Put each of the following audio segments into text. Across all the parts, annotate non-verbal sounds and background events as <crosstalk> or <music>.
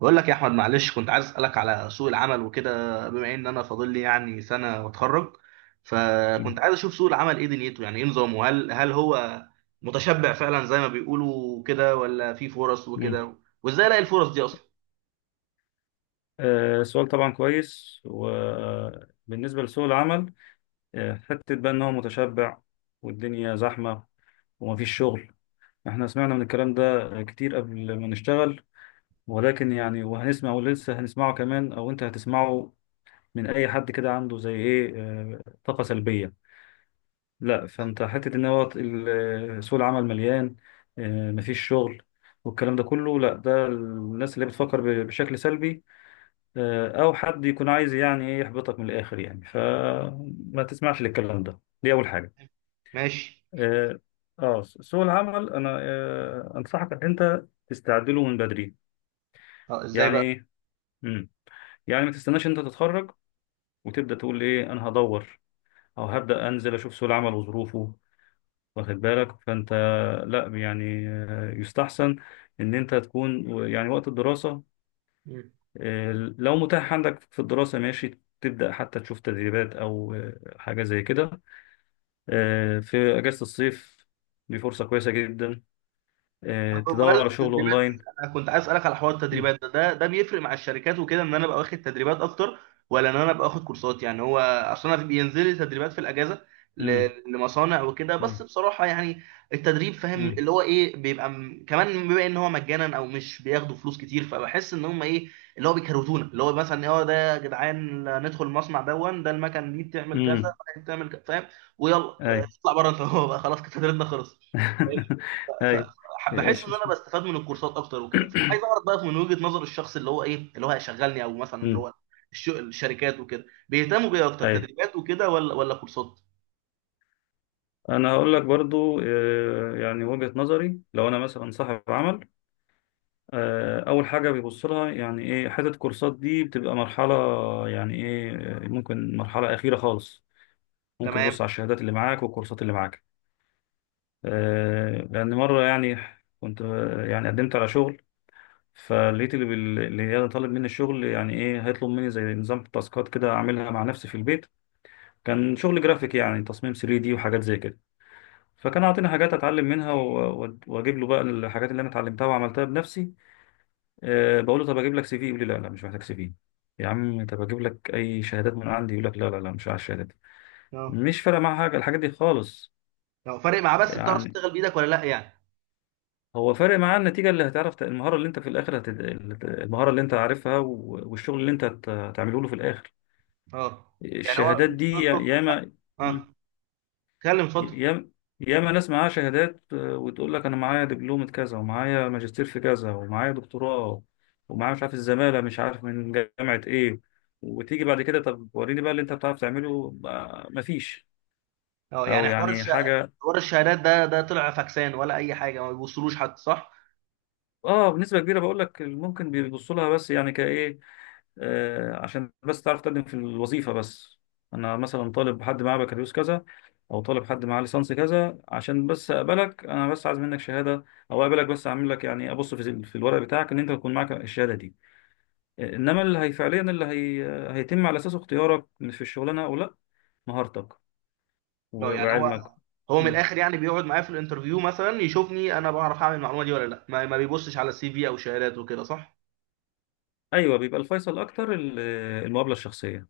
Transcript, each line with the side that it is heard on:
right: بقول لك يا احمد، معلش كنت عايز اسالك على سوق العمل وكده. بما ان انا فاضل لي يعني سنه واتخرج،
left: مم.
right: فكنت عايز اشوف سوق العمل ايه دنيته، يعني ايه نظامه. هل هو متشبع فعلا زي ما بيقولوا كده، ولا في فرص
left: مم.
right: وكده؟ وازاي الاقي الفرص دي اصلا؟
left: سؤال طبعا كويس، وبالنسبة لسوق العمل حتة بقى إن هو متشبع والدنيا زحمة ومفيش شغل، إحنا سمعنا من الكلام ده كتير قبل ما نشتغل، ولكن يعني وهنسمع ولسه هنسمعه كمان، أو أنت هتسمعه من أي حد كده عنده زي إيه طاقة سلبية. لا، فأنت حتة إن هو سوق العمل مليان، مفيش شغل، والكلام ده كله. لا، ده الناس اللي بتفكر بشكل سلبي، او حد يكون عايز يعني ايه يحبطك من الاخر يعني، فما تسمعش للكلام ده، دي اول حاجه.
right: ماشي.
left: اه. سوق العمل انا انصحك ان انت تستعد له من بدري.
right: اه، ازاي
left: يعني ايه؟ مم. يعني ما تستناش انت تتخرج وتبدا تقول ايه، انا هدور او هبدا انزل اشوف سوق العمل وظروفه، واخد بالك؟ فانت لا، يعني يستحسن ان انت تكون يعني وقت الدراسه،
right: بقى؟
left: لو متاح عندك في الدراسة ماشي، تبدأ حتى تشوف تدريبات أو حاجة زي كده. في أجازة الصيف دي فرصة كويسة جدا،
right: طب
left: تدور
right: بمناسبة
left: على شغل
right: التدريبات دي،
left: أونلاين.
right: أنا كنت عايز أسألك على حوار
left: مم.
right: التدريبات ده. ده بيفرق مع الشركات وكده إن أنا أبقى واخد تدريبات أكتر، ولا إن أنا أبقى واخد كورسات؟ يعني هو أصل أنا بينزل لي تدريبات في الأجازة ل-
left: مم.
right: لمصانع وكده، بس
left: مم.
right: بصراحة يعني التدريب فاهم
left: مم.
right: اللي هو إيه، بيبقى كمان بما إن هو مجانا أو مش بياخدوا فلوس كتير، فبحس إن هم إيه، اللي هو بيكروتونا، اللي هو مثلا هو ده يا جدعان ندخل المصنع دون، ده المكن دي بتعمل كذا،
left: مم.
right: بتعمل كذا، فاهم؟ ويلا
left: أي.
right: اطلع بره أنت. <laughs> هو بقى خلاص كده تدريبنا خلص.
left: <laughs>
right: ف-
left: أي.
right: بحس ان
left: إيش-
right: انا بستفاد من الكورسات اكتر وكده، فعايز
left: <clears throat>
right: اعرف بقى من وجهة نظر الشخص اللي هو ايه اللي هو هيشغلني، او مثلا اللي
left: مم.
right: هو الشركات وكده بيهتموا بايه اكتر،
left: أي.
right: تدريبات وكده ولا كورسات؟
left: أنا هقول لك برضو يعني وجهة نظري لو أنا مثلا صاحب عمل، اول حاجه بيبص لها يعني ايه، حته كورسات دي بتبقى مرحله، يعني ايه ممكن مرحله اخيره خالص، ممكن
right: تمام.
left: يبص على الشهادات اللي معاك والكورسات اللي معاك. لان مره يعني كنت يعني قدمت على شغل، فلقيت اللي اللي طالب مني الشغل يعني ايه هيطلب مني زي نظام تاسكات كده اعملها مع نفسي في البيت. كان شغل جرافيك، يعني تصميم 3 دي وحاجات زي كده، فكان عاطيني حاجات اتعلم منها واجيب له بقى الحاجات اللي انا اتعلمتها وعملتها بنفسي. أه، بقول له طب اجيب لك سي في، يقول لي لا لا، مش محتاج سي في. يا عم طب اجيب لك اي شهادات من عندي، يقول لك لا لا لا، مش عايز شهادات.
right: اه.
left: مش فارق معاه حاجه، الحاجات دي خالص.
right: اه، فارق معاه، بس بتعرف
left: يعني
right: تشتغل بايدك ولا لا يعني؟
left: هو فارق معاه النتيجه، اللي هتعرف المهاره اللي انت في الاخر المهاره اللي انت عارفها والشغل اللي انت هتعمله له في الاخر.
right: اه، يعني هو
left: الشهادات دي
right: بيطلب منك.
left: ياما،
right: اه، اتكلم اتفضل.
left: ياما ياما ناس معاها شهادات، وتقول لك انا معايا دبلومة كذا، ومعايا ماجستير في كذا، ومعايا دكتوراه، ومعايا مش عارف الزمالة، مش عارف من جامعة ايه، وتيجي بعد كده طب وريني بقى اللي انت بتعرف تعمله. مفيش
right: اه
left: او
right: يعني
left: يعني حاجة.
right: حوار الشهادات ده، ده طلع فاكسان ولا اي حاجه، ما بيوصلوش حتى صح؟
left: اه، بنسبة كبيرة بقول لك ممكن بيبصوا لها، بس يعني كايه، عشان بس تعرف تقدم في الوظيفة بس. أنا مثلا طالب حد معاه بكالوريوس كذا، أو طالب حد معاه ليسانس كذا، عشان بس أقبلك، أنا بس عايز منك شهادة، أو أقبلك بس أعمل لك يعني أبص في الورق بتاعك إن أنت تكون معاك الشهادة دي، إنما اللي هي فعليا اللي هي آه، هيتم على أساسه اختيارك في الشغلانة أو لأ، مهارتك
right: لا يعني هو،
left: وعلمك.
right: هو من
left: مم.
right: الاخر يعني بيقعد معايا في الانترفيو مثلا يشوفني انا بعرف اعمل المعلومه دي ولا لا، ما بيبصش على السي في او شهادات وكده، صح؟
left: أيوه، بيبقى الفيصل أكتر المقابلة الشخصية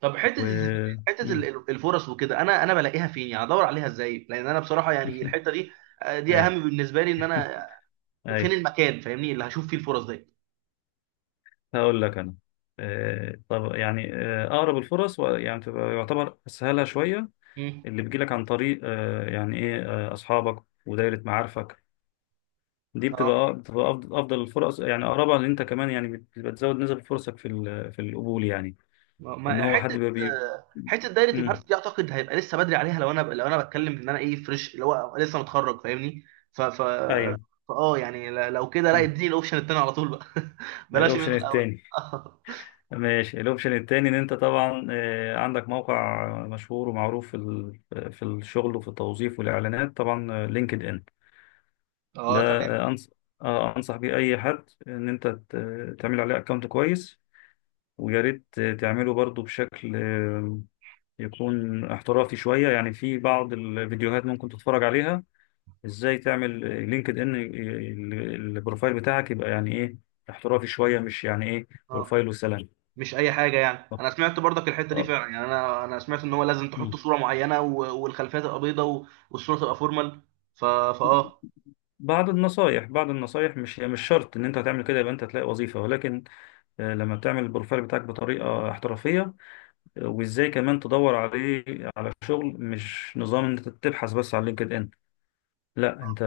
right: طب
left: و...
right: حته
left: مم.
right: الفرص وكده انا انا بلاقيها فين يعني؟ ادور عليها ازاي؟ لان انا بصراحه يعني
left: <laughs>
right: الحته دي دي
left: أيوه،
right: اهم بالنسبه لي، ان انا
left: أيوه،
right: فين المكان فاهمني اللي هشوف فيه الفرص دي.
left: هقول لك انا طب يعني اقرب الفرص يعني تبقى يعتبر اسهلها شويه،
right: مم.
left: اللي بيجيلك عن طريق يعني ايه اصحابك ودايره معارفك، دي
right: اه،
left: بتبقى افضل الفرص، يعني اقربها، ان انت كمان يعني بتبقى تزود نسب فرصك في في القبول يعني، ان هو حد
right: حته
left: بيبقى
right: حته دايره
left: مم.
right: المعارف دي اعتقد هيبقى لسه بدري عليها، لو انا، لو انا بتكلم ان انا ايه، فريش، اللي هو لسه متخرج فاهمني. ف ف
left: ايوه.
right: اه يعني لو كده لا
left: مم.
right: اديني الاوبشن التاني على طول بقى. <laughs> بلاش
left: الاوبشن
right: منه الاول.
left: التاني،
right: <laughs>
left: ماشي. الاوبشن التاني ان انت طبعا عندك موقع مشهور ومعروف في في الشغل وفي التوظيف والاعلانات، طبعا لينكد ان، ده
right: اه، تمام.
left: أنصح بيه أي حد إن أنت تعمل عليه أكونت كويس، ويا ريت تعمله برضو بشكل يكون احترافي شوية، يعني في بعض الفيديوهات ممكن تتفرج عليها إزاي تعمل لينكد إن البروفايل بتاعك يبقى يعني إيه احترافي شوية، مش يعني إيه
right: اه،
left: بروفايل وسلام.
right: مش اي حاجه يعني.
left: آه،
right: انا سمعت برضك الحته دي
left: آه.
right: فعلا، يعني انا، انا سمعت ان هو لازم تحط
left: مم.
right: صوره معينه، والخلفيه تبقى بيضه، والصوره تبقى فورمال. ف فاه
left: بعض النصايح، مش شرط إن أنت هتعمل كده يبقى أنت هتلاقي وظيفة، ولكن لما بتعمل البروفايل بتاعك بطريقة احترافية، وازاي كمان تدور عليه على شغل، مش نظام ان انت تبحث بس على لينكد ان، لا انت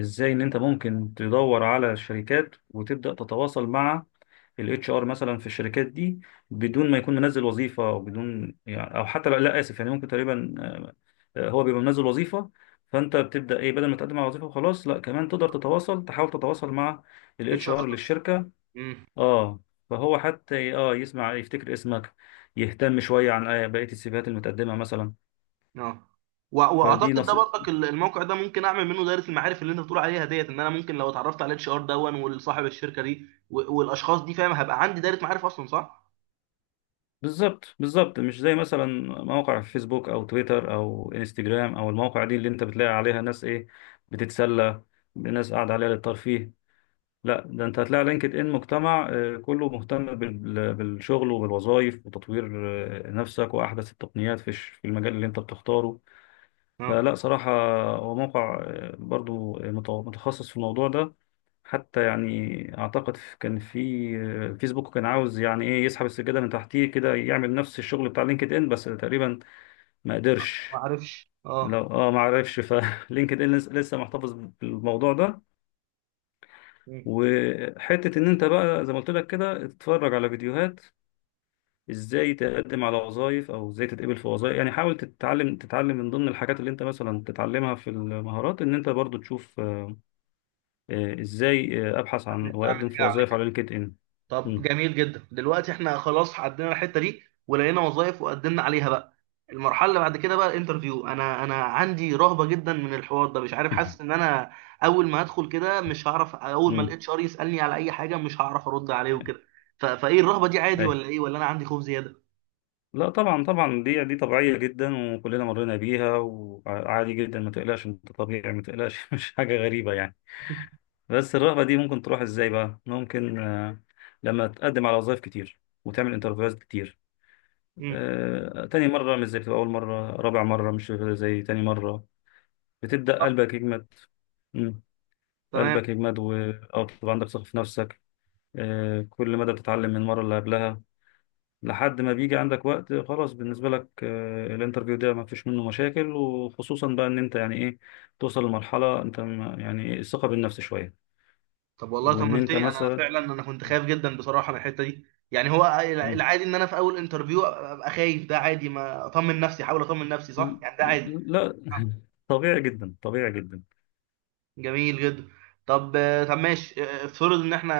left: ازاي ان انت ممكن تدور على شركات وتبدا تتواصل مع الاتش ار مثلا في الشركات دي، بدون ما يكون منزل وظيفه، او بدون يعني، او حتى لا, لا اسف، يعني ممكن تقريبا هو بيبقى منزل وظيفه، فانت بتبدا ايه، بدل ما تقدم على وظيفه وخلاص، لا كمان تقدر تتواصل، تحاول تتواصل مع
right: اتش
left: الاتش
right: ار.
left: ار للشركه. اه، فهو حتى يسمع يفتكر اسمك، يهتم شوية عن بقية السيفيهات المتقدمة مثلا.
right: اه،
left: فدي
right: واعتقد ده
left: نص.
right: برضك الموقع ده ممكن اعمل منه دايره المعارف اللي انت بتقول عليها ديت، ان انا ممكن لو اتعرفت على الاتش ار دون والصاحب الشركه دي، والاشخاص دي فاهم، هبقى عندي دايره معارف اصلا صح؟
left: بالظبط بالظبط، مش زي مثلا موقع فيسبوك او تويتر او انستجرام او المواقع دي اللي انت بتلاقي عليها ناس ايه، بتتسلى، ناس قاعدة عليها للترفيه. لا، ده انت هتلاقي لينكد ان مجتمع كله مهتم بالشغل وبالوظائف وتطوير نفسك واحدث التقنيات في في المجال اللي انت بتختاره.
right: اه،
left: فلا صراحة هو موقع برضو متخصص في الموضوع ده. حتى يعني أعتقد كان في فيسبوك كان عاوز يعني إيه يسحب السجادة من تحتيه كده، يعمل نفس الشغل بتاع لينكد إن، بس تقريبا ما قدرش.
right: ما اعرفش. اه.
left: لو ما عرفش فلينكد <laughs> إن لسه محتفظ بالموضوع ده.
right: مم.
left: وحتة إن أنت بقى زي ما قلت لك كده تتفرج على فيديوهات ازاي تقدم على وظائف، او ازاي تتقبل في وظائف، يعني حاول تتعلم من ضمن الحاجات اللي انت مثلا تتعلمها في المهارات، ان انت برضو تشوف ازاي ابحث عن
right: اعمل اعمل
left: واقدم
right: ايه
left: في وظائف
right: عليك.
left: على لينكد ان.
right: طب
left: مم.
right: جميل جدا، دلوقتي احنا خلاص عدينا الحته دي ولقينا وظائف وقدمنا عليها. بقى المرحله اللي بعد كده بقى الانترفيو، انا عندي رهبه جدا من الحوار ده، مش عارف. حاسس ان
left: <laughs>
right: انا اول ما هدخل كده مش هعرف، اول ما
left: مم.
right: الاتش ار يسالني على اي حاجه مش هعرف ارد عليه وكده. فايه الرهبه دي، عادي
left: أي.
right: ولا ايه؟ ولا انا عندي خوف زياده؟
left: لا طبعا طبعا، دي طبيعيه جدا وكلنا مرينا بيها وعادي جدا، ما تقلقش انت طبيعي، ما تقلقش <laughs> مش حاجه غريبه يعني.
right: <laughs>
left: بس الرغبه دي ممكن تروح ازاي بقى؟ ممكن لما تقدم على وظائف كتير وتعمل انترفيوهات كتير،
right: مم.
left: تاني مره مش زي، بتبقى اول مره، رابع مره مش زي تاني مره، بتبدا
right: صح.
left: قلبك يجمد. مم.
right: تمام.
left: قلبك يجمد او تبقى عندك ثقه في نفسك، كل مدى بتتعلم من المرة اللي قبلها، لحد ما بيجي عندك وقت خلاص بالنسبة لك الانترفيو ده ما فيش منه مشاكل، وخصوصا بقى ان انت يعني ايه، توصل لمرحلة انت يعني إيه، الثقة بالنفس شوية،
right: طب والله
left: وان انت
right: طمنتني، انا
left: مثلا.
right: فعلا انا كنت خايف جدا بصراحه من الحته دي. يعني هو
left: مم.
right: العادي ان انا في اول انترفيو ابقى خايف ده عادي؟ ما اطمن نفسي، احاول اطمن نفسي، صح؟
left: ل-
right: يعني ده عادي.
left: لا <laughs> طبيعي جدا، طبيعي جدا.
right: جميل جدا. طب، طب ماشي، افترض ان احنا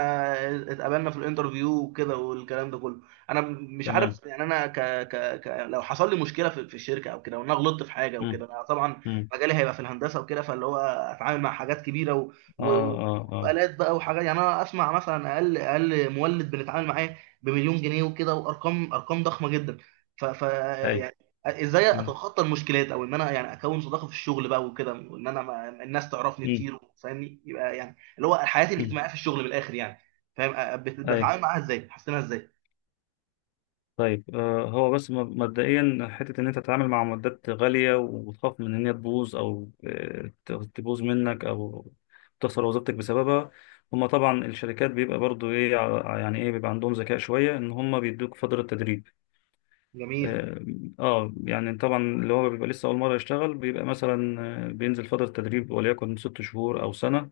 right: اتقابلنا في الانترفيو وكده، والكلام ده كله. انا مش
left: تمام.
right: عارف يعني انا لو حصل لي مشكله في الشركه او كده، وان انا غلطت في حاجه
left: مم.
right: وكده، انا طبعا
left: مم.
right: مجالي هيبقى في الهندسه وكده، فاللي هو اتعامل مع حاجات كبيره
left: اه،
right: و...
left: اه، اه،
right: والات بقى وحاجات. يعني انا اسمع مثلا اقل، اقل مولد بنتعامل معاه بـ1000000 جنيه وكده، وارقام، ارقام ضخمه جدا. ف... ف...
left: اي.
right: ازاي
left: مم.
right: اتخطى المشكلات، او ان انا يعني اكون صداقه في الشغل بقى وكده، وان انا، ما الناس تعرفني
left: مم.
right: كتير فاهمني، يبقى يعني اللي هو حياتي
left: مم.
right: الاجتماعيه في الشغل من الاخر يعني، فاهم؟ بتعامل معاها ازاي، حسنها ازاي؟
left: طيب هو بس مبدئيا حتة إن أنت تتعامل مع معدات غالية وتخاف من إن هي تبوظ أو تبوظ منك، أو تخسر وظيفتك بسببها، هما طبعا الشركات بيبقى برضو إيه، يعني إيه بيبقى عندهم ذكاء شوية إن هما بيدوك فترة تدريب.
right: جميل.
left: آه يعني طبعا اللي هو بيبقى لسه أول مرة يشتغل بيبقى مثلا بينزل فترة تدريب، وليكن 6 شهور أو سنة،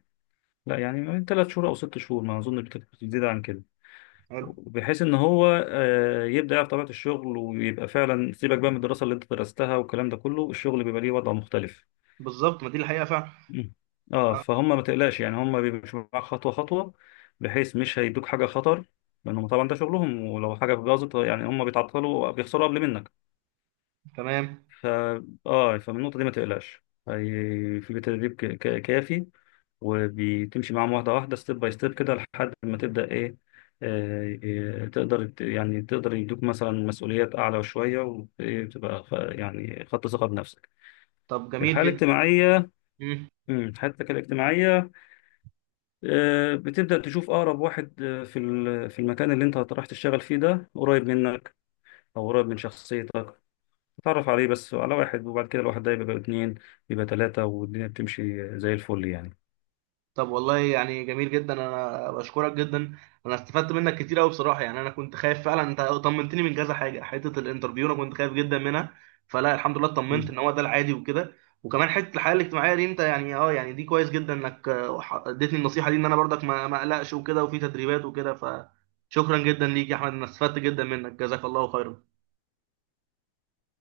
left: لا يعني من 3 شهور أو 6 شهور، ما أظن بتزيد عن كده،
right: حلو.
left: بحيث ان هو يبدا يعرف طبيعه الشغل ويبقى فعلا. سيبك بقى من الدراسه اللي انت درستها والكلام ده كله، الشغل بيبقى ليه وضع مختلف.
right: بالظبط، ما دي الحقيقه فعلا.
left: مم. اه،
right: آه.
left: فهم ما تقلقش، يعني هم بيمشوا معاك خطوه خطوه، بحيث مش هيدوك حاجه خطر، لانهم طبعا ده شغلهم، ولو حاجه باظت يعني هم بيتعطلوا بيخسروا قبل منك.
right: تمام.
left: ف اه، فمن النقطة دي ما تقلقش. في تدريب كافي، وبتمشي معاهم واحدة واحدة، ستيب باي ستيب كده، لحد ما تبدأ إيه آه، تقدر يعني تقدر يدوك مثلا مسؤوليات أعلى شوية، وتبقى يعني خدت ثقة بنفسك.
right: طب جميل
left: الحالة
right: جدا.
left: الاجتماعية.
right: مم.
left: حالتك الاجتماعية بتبدأ تشوف أقرب واحد في في المكان اللي أنت رايح تشتغل فيه ده قريب منك، أو قريب من شخصيتك، اتعرف عليه بس، على واحد، وبعد كده الواحد ده يبقى اتنين، يبقى تلاتة، والدنيا بتمشي زي الفل يعني.
right: طب والله يعني جميل جدا، انا بشكرك جدا. انا استفدت منك كتير قوي بصراحه. يعني انا كنت خايف فعلا، انت طمنتني من كذا حاجه. حته الانترفيو انا كنت خايف جدا منها، فلا الحمد لله اطمنت ان هو ده العادي وكده. وكمان حته الحياه الاجتماعيه دي انت يعني اه يعني دي كويس جدا انك اديتني النصيحه دي، ان انا برضك ما اقلقش وكده، وفي تدريبات وكده. فشكرا جدا ليك يا احمد، انا استفدت جدا منك، جزاك الله خيرا.